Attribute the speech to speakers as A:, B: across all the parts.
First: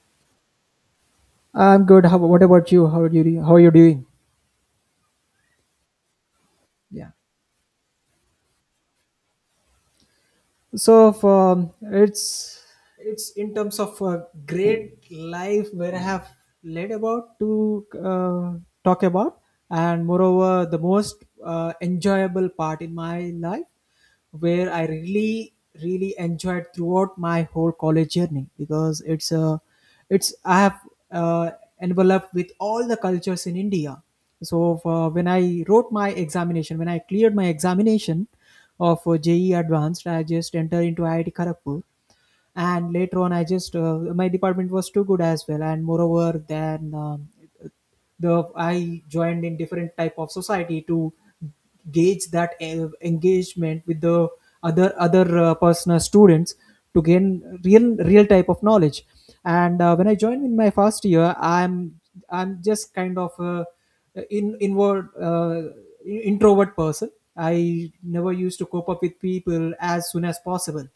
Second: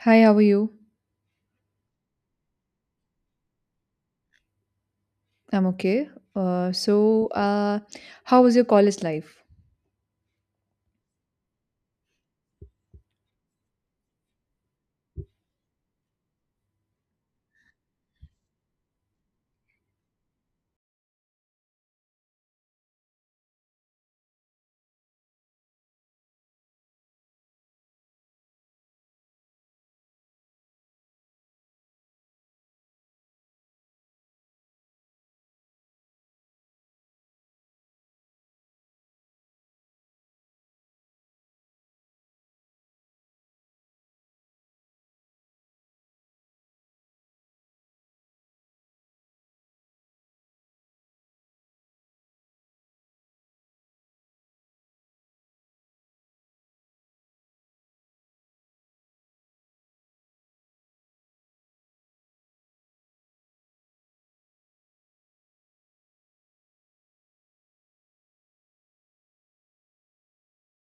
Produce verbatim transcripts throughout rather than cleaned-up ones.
A: Hi, how are you?
B: I'm good. How, what about you? How are you? How are you doing?
A: I'm okay. Uh,
B: Yeah.
A: so, uh, how was your college life?
B: So um, it's it's in terms of a great life where I have led about to uh, talk about, and moreover, the most uh, enjoyable part in my life where I really really enjoyed throughout my whole college journey because it's a it's I have uh, enveloped with all the cultures in India. So uh, when I wrote my examination, when I cleared my examination of uh, J E Advanced, I just entered into I I T Kharagpur, and later on I just, uh, my department was too good as well. And moreover then, um, the I joined in different type of society to gauge that uh, engagement with the other other uh, personal students, to gain real real type of knowledge. And uh, when I joined in my first year, i'm i'm just kind of a in inward uh, introvert person. I never used to cope up with people as soon as possible,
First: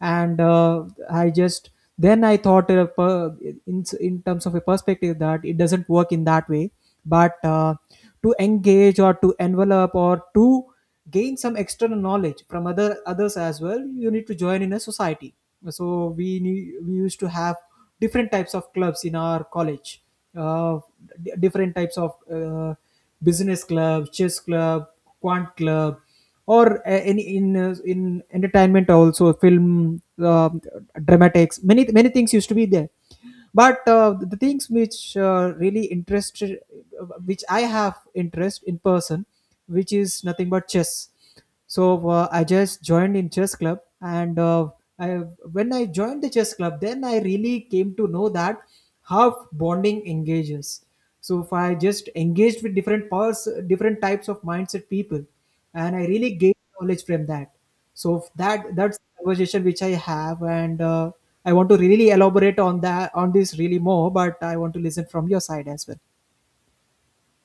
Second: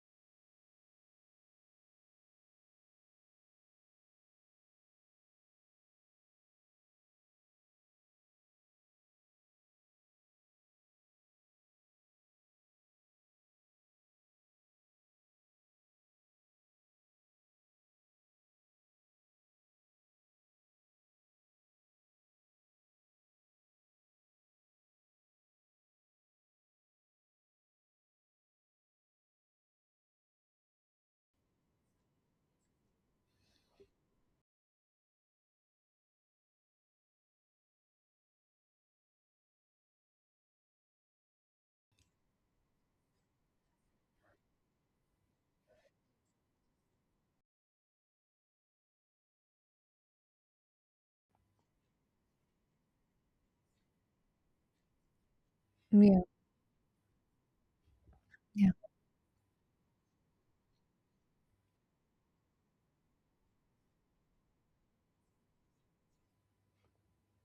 B: and uh, I just, then I thought, uh, per, in in terms of a perspective, that it doesn't work in that way. But uh, to engage or to envelop or to gain some external knowledge from other others as well, you need to join in a society. So we need, we used to have different types of clubs in our college. uh, d- Different types of uh, business club, chess club, quant club, or uh, any in uh, in entertainment, also film, uh, dramatics, many many things used to be there. But uh, the things which uh, really interested, which I have interest in person, which is nothing but chess. So uh, I just joined in chess club, and uh, I, when I joined the chess club, then I really came to know that how bonding engages. So if I just engaged with different powers, different types of mindset people, and I
A: Yeah,
B: really gained knowledge from that. So if
A: yeah.
B: that that's the conversation which I have, and uh, I want to really elaborate on that on this really more, but I want to listen from your side as well.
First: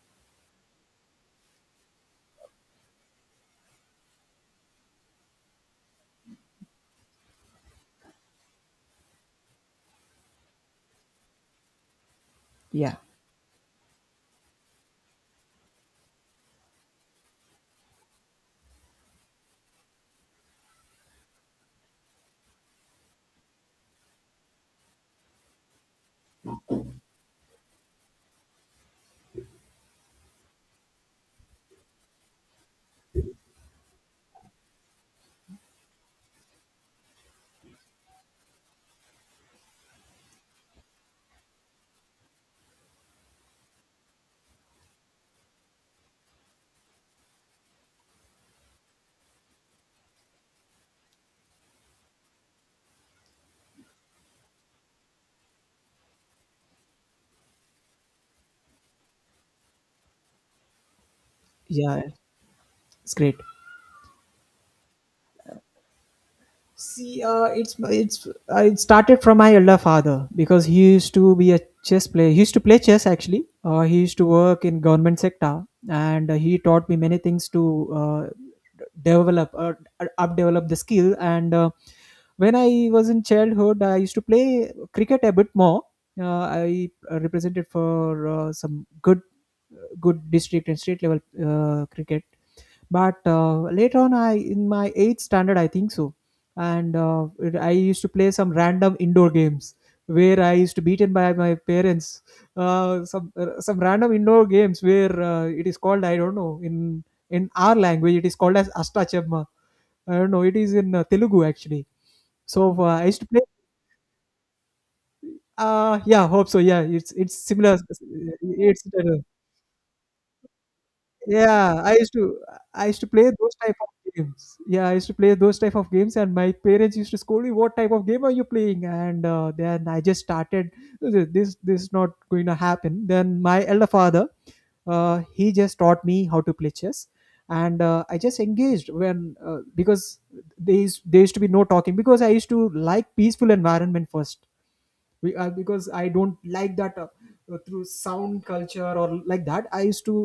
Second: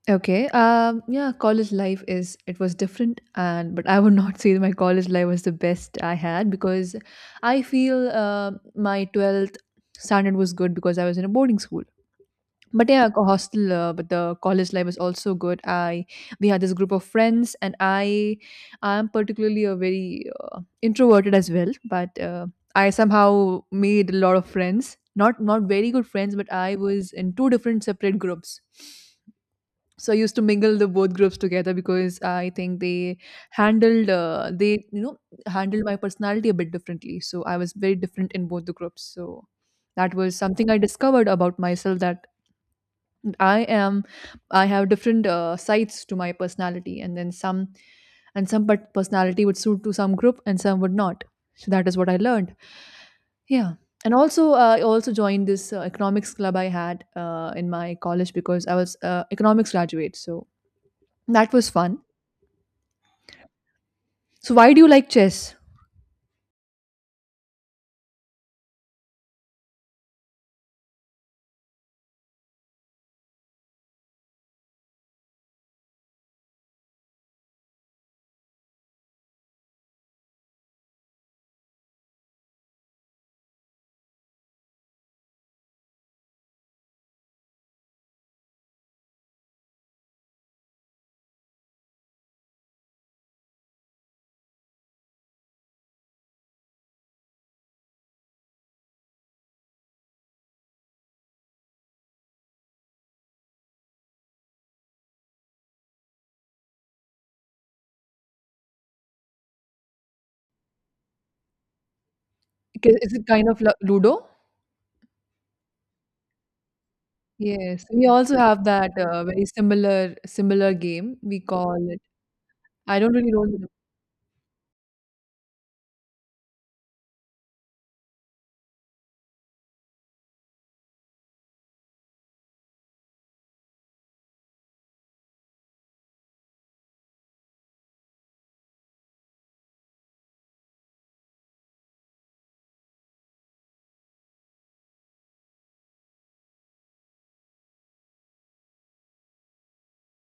A: Okay. Um, yeah, college life is it was different, and but I would not say that my college life was the best I had because I feel uh, my twelfth standard was good because I was in a boarding school. But
B: Yeah.
A: yeah, a hostel. Uh, but the college life was also good. I we had this group of friends, and I I'm particularly a very introverted as well, but uh, I somehow made a lot of friends. Not not very good friends, but I was in two different separate groups. So I used to mingle the both groups together because I think they handled uh, they you know handled my personality a bit differently. So I was very different in both the groups. So that was something I discovered about myself that I am I have different uh, sides to my personality and then some and some but personality would suit to some group and some would not. So that is what I learned. Yeah. And also, uh, I also joined this uh, economics club I had uh, in my college because I was uh, economics graduate. So that was fun.
B: Yeah, it's great.
A: So why do you like chess?
B: See, uh, it's it's uh, it started from my elder father because he used to be a chess player. He used to play chess actually. Uh, he used to work in government sector, and uh, he taught me many things to uh, develop uh, up develop the skill. And uh, when I was in childhood, I used to play cricket a bit more. Uh, I uh, represented for uh, some good good district and state level uh, cricket, but uh, later on, I in my eighth standard, I think so. And uh, it- I used to play some random indoor games where I used to beaten by my parents. Uh, some uh, some random indoor games where, uh, it is called, I don't know, in in our language it is called as astachemma. I don't know, it is in uh, Telugu actually. So uh,
A: Because
B: I
A: Is
B: used
A: it
B: to play.
A: kind of lu- Ludo?
B: Uh yeah, hope so. Yeah, it's it's similar.
A: Yes, we also have
B: It's,
A: that uh, very similar similar game. We call
B: yeah, I
A: it.
B: used to I
A: I
B: used to
A: don't
B: play
A: really
B: those
A: know.
B: type of games. Yeah, I used to play those type of games, and my parents used to scold me, "What type of game are you playing?" And uh, then I just started, "This this is not going to happen." Then my elder father, uh, he just taught me how to play chess, and uh, I just engaged, when uh, because there is there used to be no talking, because I used to like peaceful environment first. Be- uh, because I don't like that, uh, uh, through sound culture or like that. I used to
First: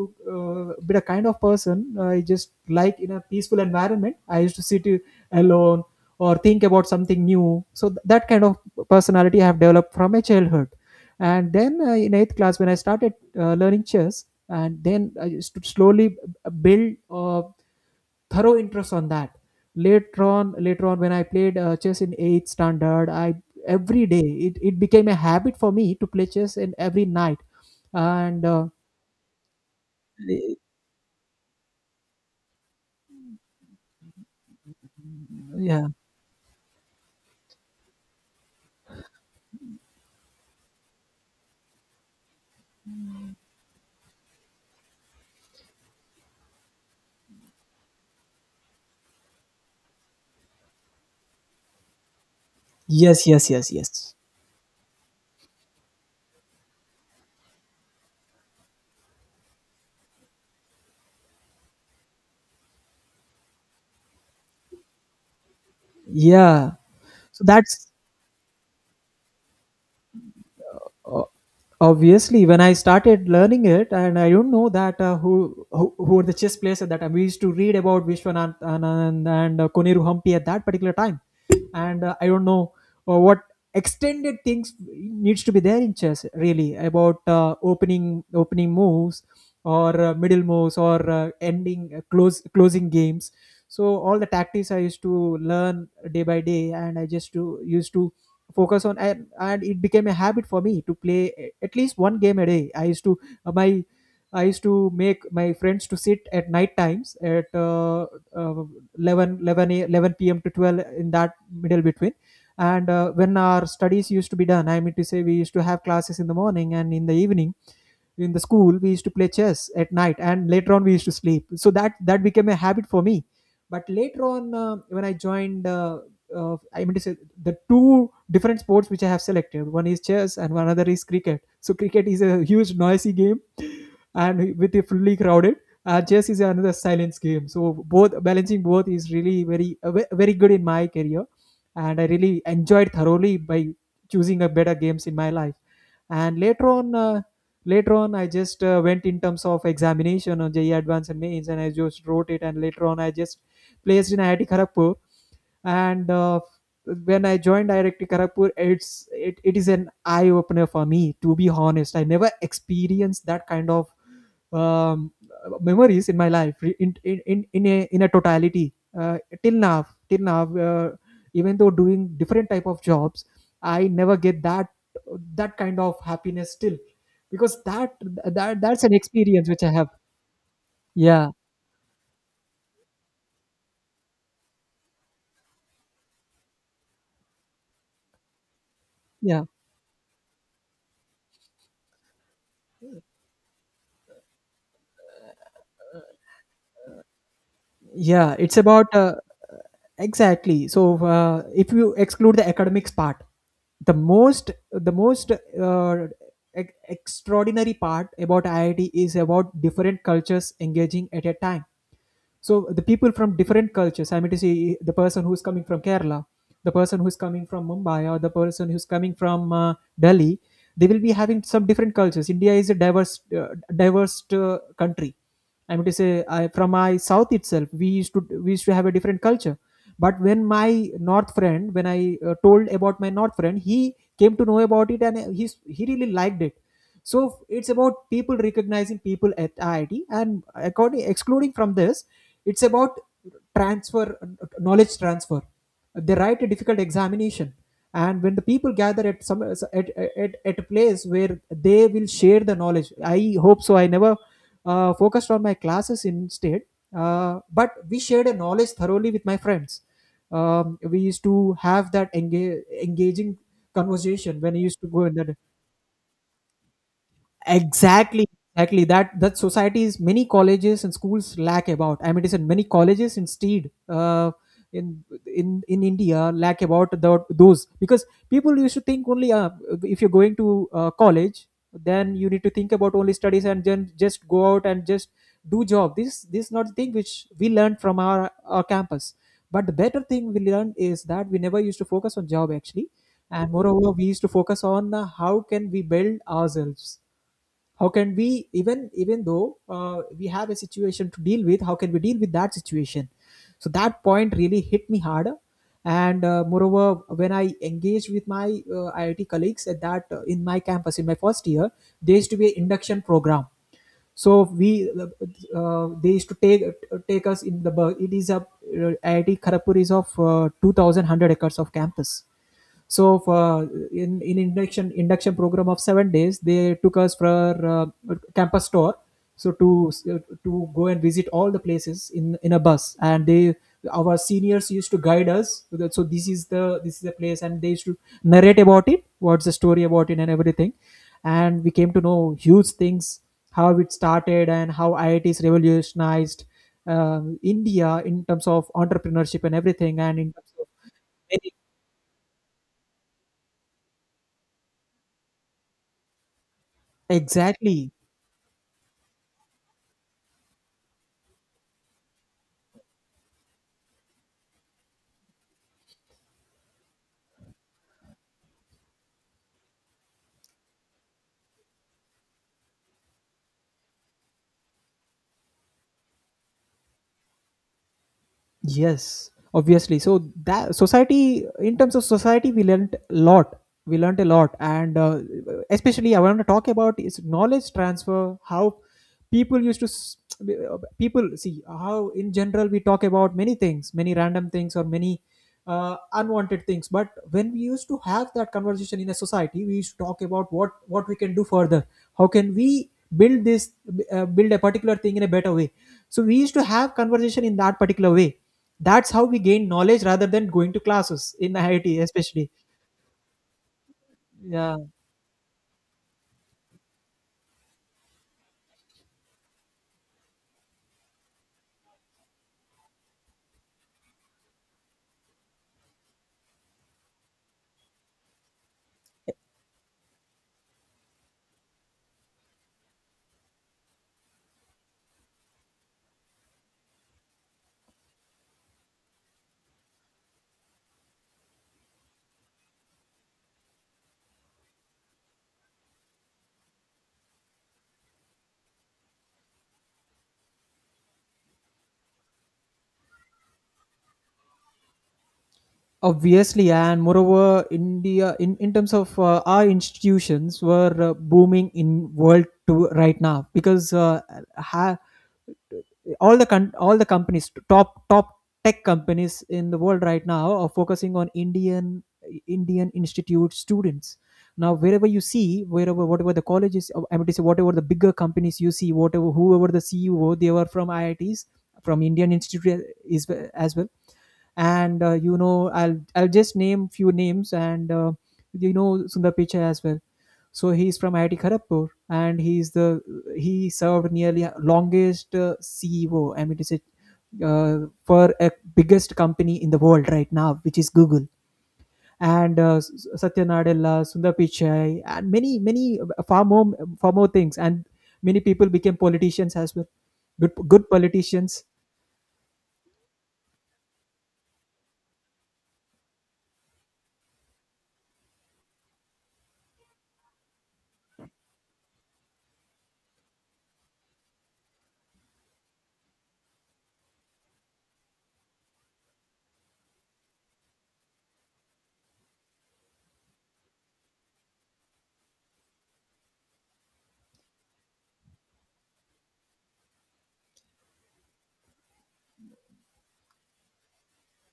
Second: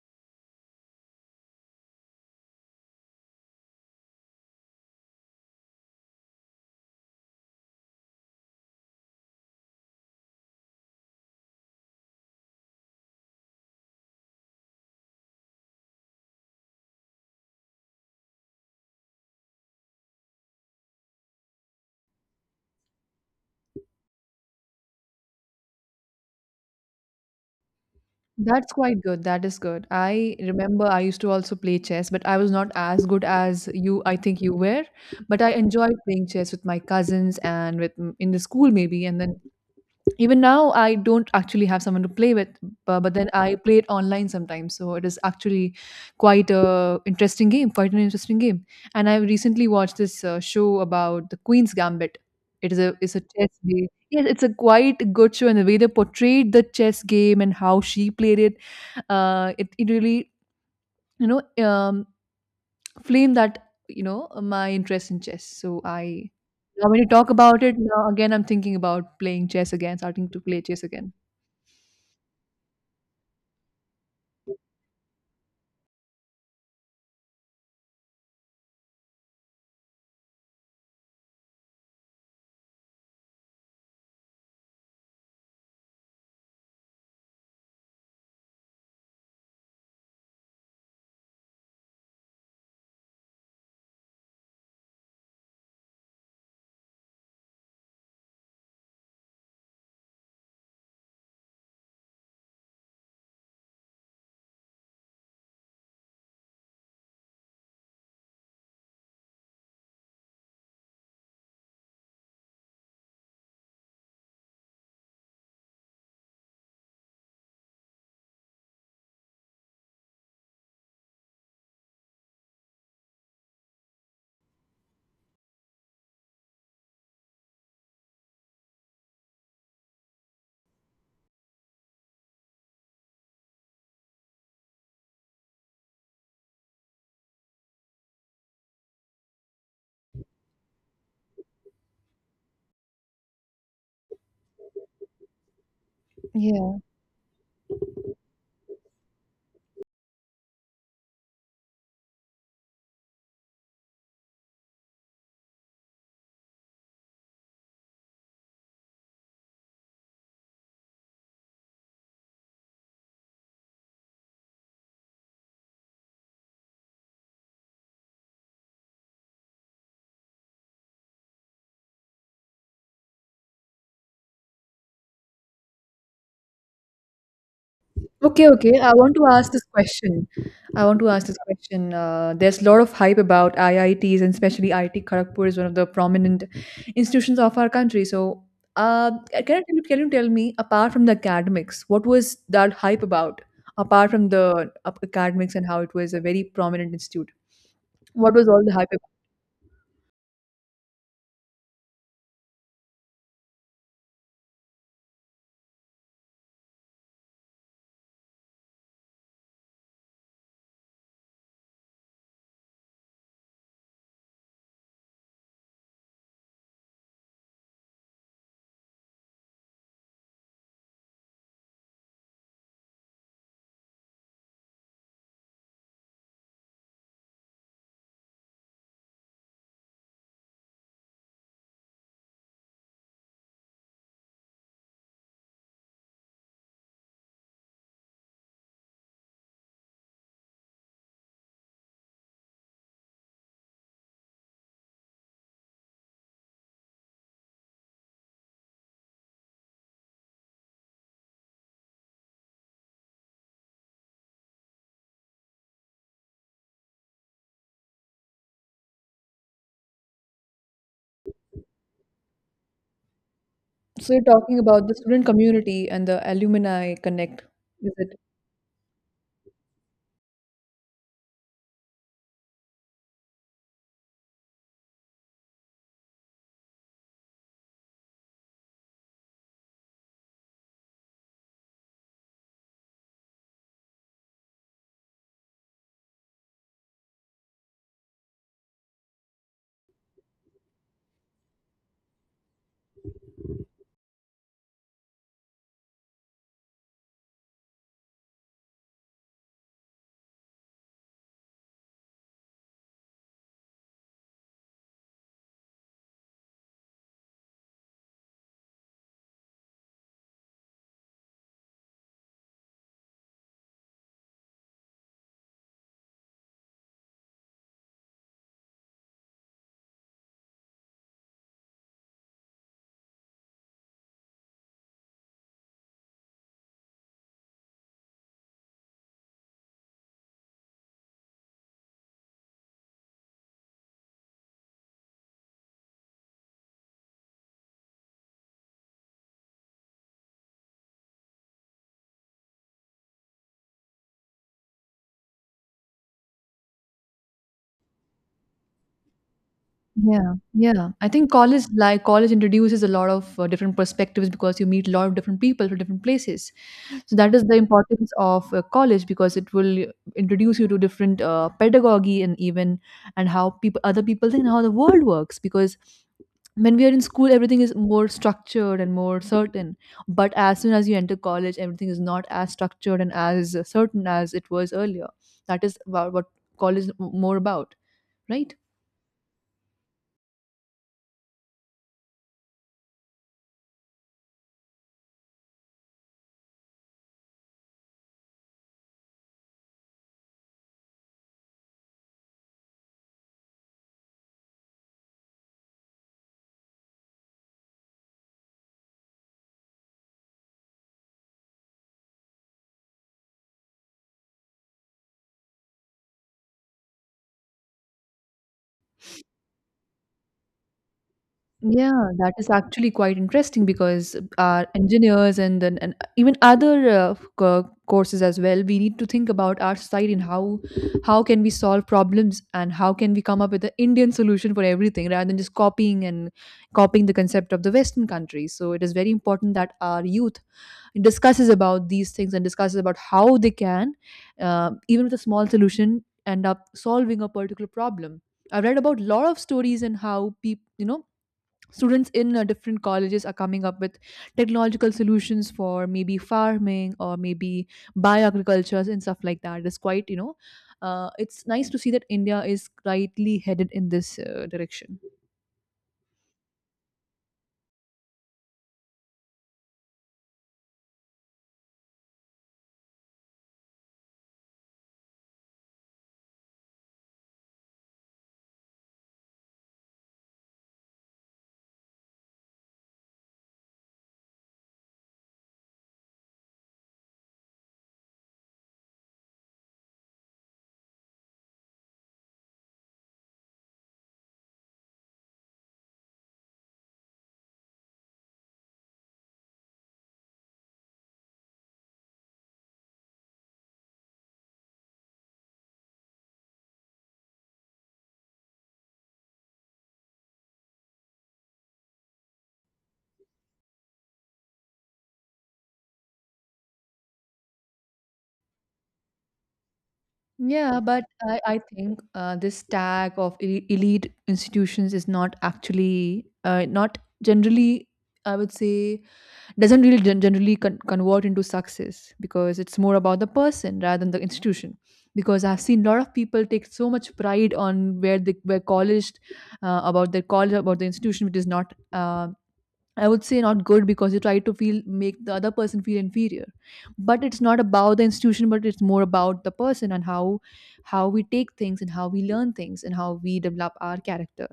B: uh, be a kind of person. uh, I just like in a peaceful environment. I used to sit uh, alone or think about something new. So th- that kind of personality I have developed from my childhood. And then uh, in eighth class, when I started uh, learning chess, and then I used to slowly b- build uh, thorough interest on that. Later on, later on, when I played uh, chess in eighth standard, I every day, it, it became a habit for me to play chess in every night, and uh,
A: That's quite good. That is good. I remember I used to also play chess, but I was not as good as you, I think you were. But I
B: yeah.
A: enjoyed playing chess with my cousins and with mm, in the school maybe. And then even now, I don't actually have someone to play with, but, but then I play it online sometimes. So it is actually quite a interesting game, quite an interesting game. And I recently watched this uh, show about the Queen's Gambit. It is a it's a
B: Yes, yes,
A: chess
B: yes,
A: game.
B: yes.
A: Yes, it's a quite good show, and the way they portrayed the chess game and how she played it uh, it, it really you know um, flamed that you know my interest in chess so I
B: Yeah.
A: now when you talk
B: So
A: about it
B: that's,
A: now again I'm thinking about playing chess again starting to play chess again.
B: obviously, when I started learning it, and I don't know that, uh, who, who who were the chess players at that time. We used to read about Vishwanath Anand and uh, Koniru Hampi at that particular time, and uh, I don't know uh, what extended things needs to be there in chess, really about uh, opening opening moves, or uh, middle moves, or uh, ending uh, close closing games. So all the tactics I used to learn day by day, and I just to, used to focus on. I And it became a habit for me to play, a- at least one game a day. i used to uh, my I used to make my friends to sit at night times at uh, uh, 11 eleven, a- eleven p m to twelve in that middle between. And uh, when our studies used to be done, I mean to say, we used to have classes in the morning and in the evening, in the school we used to play chess at night, and later on we used to sleep. So that that became a habit for me. But later on uh, when I joined, uh, uh, I mean to say, the two different sports which I have selected. One is chess and one other is cricket. So cricket is a huge noisy game, and with a fully crowded. And chess is another silence game. So both, balancing both is really very uh, ve- very good in my career, and I really enjoyed thoroughly by choosing a better games in my life. And later
A: Yeah.
B: on, uh, later on, I just uh, went in terms of examination on J E E Advanced and Mains, and I just wrote it. And later on, I just placed in I I T Kharagpur, and uh, when I joined I I T Kharagpur, it's it, it is an eye opener for me, to be honest. I never experienced that kind of um, memories in my life, re- in in in, in a in a totality, uh, till now till now, uh, even though doing different type of jobs, I never get that that kind of happiness still, because that
A: Okay,
B: that
A: okay.
B: that's
A: I
B: an
A: want to
B: experience
A: ask this
B: which I have.
A: question. I want to ask
B: Yeah.
A: this question. Uh, there's a lot of hype about I I Ts, and especially I I T Kharagpur is one of the prominent institutions of our country. So, uh, can I
B: Yeah.
A: tell you, can you tell me, apart from the academics, what was that hype about? Apart from the uh, academics and how it was a very prominent institute, what
B: Yeah,
A: was
B: it's
A: all the hype
B: about
A: about?
B: uh, exactly. So uh, if you exclude the academics part, the most the most uh, ex- extraordinary part about IIT is about different cultures engaging at a time. So the people from different cultures, I mean to say, the person who's coming from Kerala, the person who's coming from Mumbai, or the person who's coming from uh, Delhi, they will be having some different cultures. India is a diverse uh, diverse uh, country. I mean to say, I, from my south itself, we used to we used to have a different culture, but when my north friend, when I uh, told about my north friend, he came to know about it, and he he really liked it. So it's about people recognizing people at I I T, and according excluding from this, it's about transfer knowledge transfer. They write a difficult examination, and when the people gather, at some at at, at a place where they will share the knowledge. I hope so. I never uh, focused on my classes instead, uh, but we shared a knowledge thoroughly with my friends. Um, we used to have that enga- engaging
A: So, you're
B: conversation when
A: talking
B: I used to
A: about the
B: go in
A: student
B: that.
A: community and the alumni connect, is it?
B: Exactly, exactly. That that societies, many colleges and schools lack about. I mean, it is in many colleges instead, uh, in in in India lack about the, those, because people used to think only, uh, if you're going to uh, college, then you need to think about only studies, and then just go out and just do job. This this is not the thing which we learned from our our campus. But the better thing we learned is that we never used to focus on job actually, and moreover, we used to focus on uh, how can we build ourselves, how can we, even even though uh, we have a situation to deal with, how can we deal with that situation. So that point really hit me hard, and uh, moreover, when I engaged with my uh, IIT colleagues at that uh, in my campus in my first year, there used to be an induction program. So we uh, they used to take take us in the bus. It is a uh, I I T Kharagpur is of uh, two thousand one hundred acres of campus. So for uh, in in induction induction program of seven days, they took us for uh, campus tour. So to uh, to go and visit all the places in in a bus, and they our seniors used to guide us. So that- so this is the this is the place, and they used to narrate about it, what's the story about it, and everything. And we came to know huge things, how it started, and how I I Ts revolutionized um India in terms of entrepreneurship and everything, and in
A: Yeah,
B: terms of
A: yeah. I think
B: many-
A: college like college introduces a lot of uh, different perspectives because you meet a lot of different people from different places. So that is the
B: Exactly.
A: importance of uh, college because it will introduce you to different uh, pedagogy and even and how people other people think and how the world works because when we are in school everything is more structured and more certain, but as soon as you enter college everything is not as structured and as certain as it was earlier. That is about what college is more about, right?
B: Yes, obviously. So that society, in terms of society, we learnt a lot. We learnt a lot, and uh, especially I want to talk about is knowledge transfer. How people used to s- uh, people see how in general we talk about many things, many random things, or many uh, unwanted things, but when we used to have that conversation in a society, we used to talk about what what we can do further, how can we build this uh, build a particular thing in a better way. So we used to have conversation in that particular way. That's how we gain knowledge rather than going to classes in I I T
A: Yeah, that is
B: especially.
A: actually quite interesting because our
B: Yeah,
A: engineers and then and even other uh, co- courses as well, we need to think about our society and how how can we solve problems and how can we come up with an Indian solution for everything rather than just copying and copying the concept of the Western countries. So it is very important that our youth discusses about these things and discusses about how they can, uh, even with a small solution, end up solving a particular problem. I've read about a lot of stories and how people, you know, students in uh, different colleges are coming up with technological solutions for maybe farming or maybe bioagricultures and stuff like that. It's quite, you know, uh, it's nice to see that India is rightly headed in this uh, direction.
B: obviously. And moreover, India in, in terms of uh, our institutions were uh, booming in world to right now, because uh, ha- all the con- all the companies, top top tech companies in the world right now are focusing on indian indian institute students. Now wherever you see, wherever, whatever the colleges, uh, I mean to say, whatever the bigger companies you see, whatever, whoever the CEO, they were from IITs, from Indian institute, uh, is uh, as well. And uh, you know i'll i'll just name few names, and uh, you know Sundar Pichai as well. So he's from I I T Kharagpur, and he's the he served nearly longest uh, C E O. I mean, it's a uh, for a biggest company in the world right now, which is Google. And uh, S- S- Satya Nadella, Sundar Pichai, and many, many uh, far more, far more things. And many people became politicians as well. Good,
A: Yeah,
B: good
A: but I, I
B: politicians.
A: think uh, this tag of el- elite institutions is not actually, uh, not generally, I would say, doesn't really gen- generally con- convert into success because it's more about the person rather than the institution. Because I've seen a lot of people take so much pride on where they were college, uh, about their college, about the institution, which is not uh, I would say not good because you try to feel make the other person feel inferior. But it's not about the institution, but it's more about the person and how how we take things and how we learn things and how we develop our character.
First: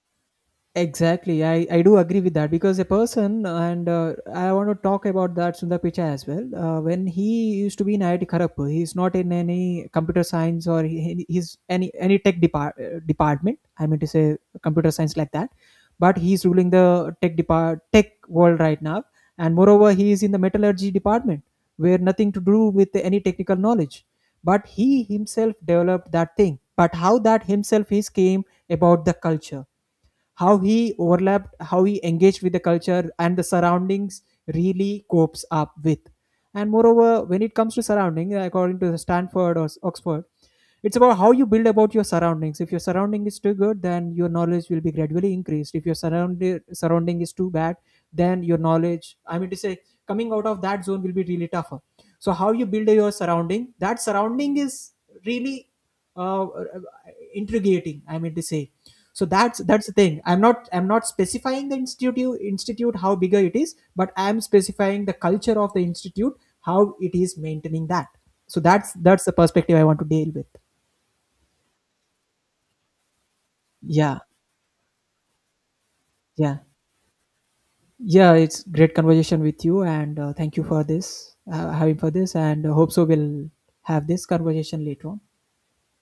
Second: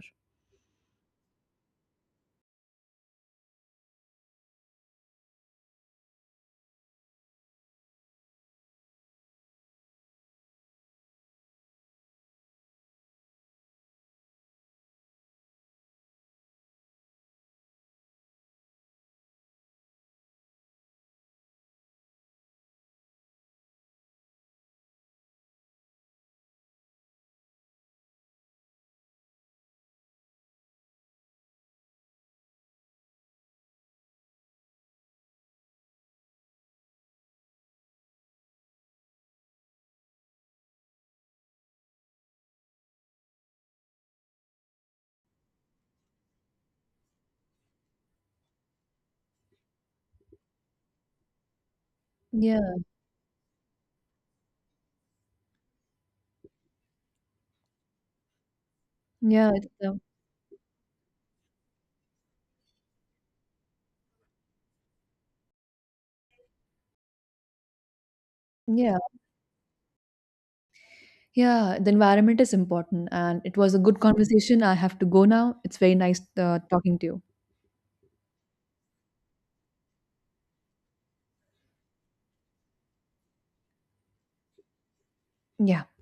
B: Exactly, I, I do agree with that, because a person, and uh, I want to talk about that Sundar Pichai as well. Uh, when he used to be in I I T Kharagpur, he's not in any computer science, or he, he's any any tech depart, uh, department. I mean to say computer science like that, but he's ruling the tech depart tech world right now. And moreover, he is in the metallurgy department, where nothing to do with any technical knowledge, but he himself developed that thing. But how that himself is came about the culture, how he overlapped, how he engaged with the culture and the surroundings, really copes up with. And moreover, when it comes to surrounding, according to Stanford or s- Oxford, it's about how you build about your surroundings. If your surrounding is too good, then your knowledge will be gradually increased. If your surrounding surrounding is too bad, then your knowledge, I mean to say, coming out of that zone will be really tougher. So how you
A: Yeah,
B: build your surrounding, that surrounding is really uh, intriguing, I mean to say. So
A: yeah,
B: that's
A: it's,
B: that's the
A: um,
B: thing. i'm not I'm not specifying the institute institute, how bigger it is, but I'm specifying the culture of the institute, how it is maintaining that. So that's
A: yeah,
B: that's the perspective I want to deal with.
A: yeah. The environment is important, and it was a good
B: Yeah,
A: conversation. I have to go now. It's very nice
B: yeah,
A: uh, talking to you.
B: yeah, it's great conversation with you, and uh, thank you for this, uh, having for this, and uh, hope so we'll have this conversation later on.
A: Yeah.